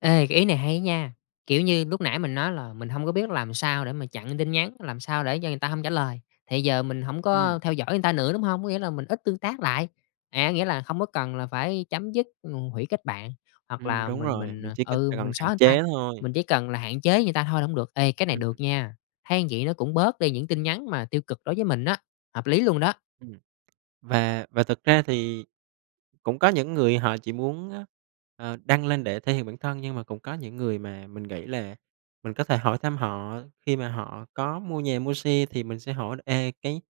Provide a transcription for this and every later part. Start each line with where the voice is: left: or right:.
left: Ê, cái ý này hay á nha! Kiểu như, lúc nãy mình nói là mình hông có biết làm sao để mà chặn tin nhắn, làm sao để cho người ta hông trả lời, thì giờ mình hổng
right: Ừm.
left: có theo dõi người ta nữa, đúng hông? Có nghĩa là mình ít tương tác lại. À, nghĩa là không có cần là phải chấm dứt, ngù hủy kết bạn, hoặc
right: Ừm,
left: là
right: đúng
left: mình
right: rồi,
left: mình,
right: mình
left: ờ
right: chỉ cân c
left: ừ,
right: cần
left: mình
right: hạn
left: xóa người ta,
right: chế thôi.
left: mình chỉ cần là hạn chế người ta thôi là hổng được. Ê, cái này
right: Ừm, ừm.
left: được nha! Thấy vậy nó cũng bớt đi những tin nhắn mà tiêu cực đối với mình á, hợp lý luôn đó.
right: Ừm. Và và thực ra thì cũng có những người họ chỉ muốn, ơ, ờ, đăng lên để thể hiện bản thân, nhưng mà cũng có những người mà mình nghĩ là mình có thể hỏi thăm họ khi mà họ có mua nhà, mua xe. Thì mình sẽ hỏi là "Ê, cái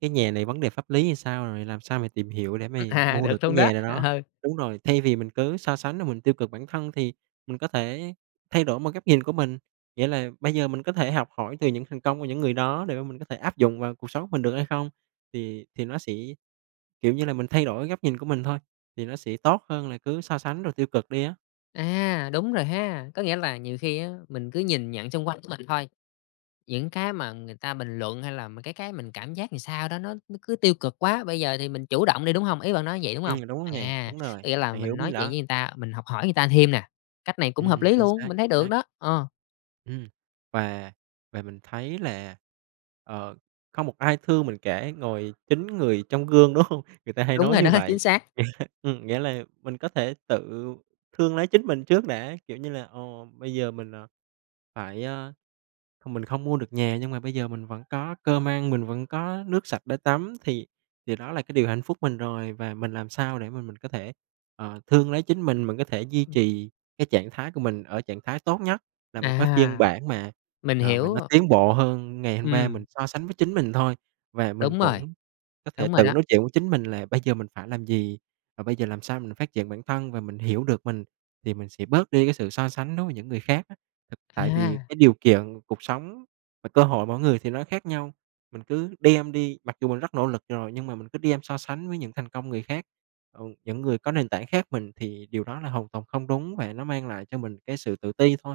right: cái nhà này vấn đề pháp lý thì sao?" rồi "Làm sao mày tìm hiểu để
left: Ừm,
right: mày
left: à,
right: mua được
left: được
right: cái
left: luôn đó,
right: nhà nào đó?"
left: ờ.
right: Đúng rồi, thay vì mình cứ so sánh rồi mình tiêu cực bản thân, thì mình có thể thay đổi một góc nhìn của mình. Nghĩa là bây giờ mình có thể học hỏi từ những thành công của những người đó để mà mình có thể áp dụng vào cuộc sống mình được hay không. Thì thì nó sẽ kiểu như là mình thay đổi góc nhìn của mình thôi, thì nó sẽ tốt hơn là cứ so sánh rồi tiêu cực đi á.
left: À, đúng rồi ha! Có nghĩa là nhiều khi á, mình cứ nhìn nhận xung quanh của mình thôi. Những cái mà người ta bình luận hay là mấy cái cái mình cảm giác sao đó, nó nó cứ tiêu cực quá. Bây giờ thì mình chủ động đi, đúng hông? Ý bạn nói như vậy, đúng hông?
right: Ừm, đúng rồi nè,
left: À,
right: đúng
left: có
right: rồi,
left: nghĩa là
right: bạn hiểu
left: mình
right: bí mình
left: nói chuyện
right: đó.
left: với người ta, mình học hỏi người ta thêm nè. Cách này cũng hợp
right: Ừm,
left: lý
right: chính
left: luôn,
right: xác,
left: mình thấy
right: chính
left: được
right: xác.
left: đó. Ờ.
right: Ừm, và và mình thấy là, ờ, không một ai thương mình cả, ngoài chính người trong gương, đúng hông? Người ta hay
left: Đúng
right: nói
left: rồi
right: như
left: đó, chính
right: vậy.
left: xác!
right: Ừm, nghĩa là mình có thể tự thương lấy chính mình trước đã, kiểu như là, ờ, bây giờ mình, ờ, phải, à, không mình không mua được nhà, nhưng mà bây giờ mình vẫn có cơm ăn, mình vẫn có nước sạch để tắm, thì điều đó là cái điều hạnh phúc mình rồi. Và mình làm sao để mà mình có thể, ờ, thương lấy chính mình, mình có thể duy
left: Ừm.
right: trì cái trạng thái của mình ở trạng thái tốt nhất, là một cái phiên
left: À.
right: bản mà,
left: Mình
right: ờ, mà
left: hiểu,
right: nó
left: ồ.
right: tiến bộ hơn ngày hôm qua.
left: Ừm.
right: Mình so sánh với chính mình thôi, và mình
left: Đúng rồi.
right: cũng có thể
left: Đúng rồi
right: tự
left: đó.
right: nói chuyện với chính mình là bây giờ mình phải làm gì, và bây giờ làm sao mình phát triển bản thân, và mình hiểu được mình thì mình sẽ bớt đi cái sự so sánh đối với những người khác á. Thực tại vì
left: À!
right: cái điều kiện cuộc sống, và cơ hội mỗi người thì nó khác nhau. Mình cứ đem đi mặc dù mình rất nỗ lực rồi, nhưng mà mình cứ đem so sánh với những thành công người khác, ừ, những người có nền tảng khác mình, thì điều đó là hoàn toàn không đúng, và nó mang lại cho mình cái sự tự ti thôi.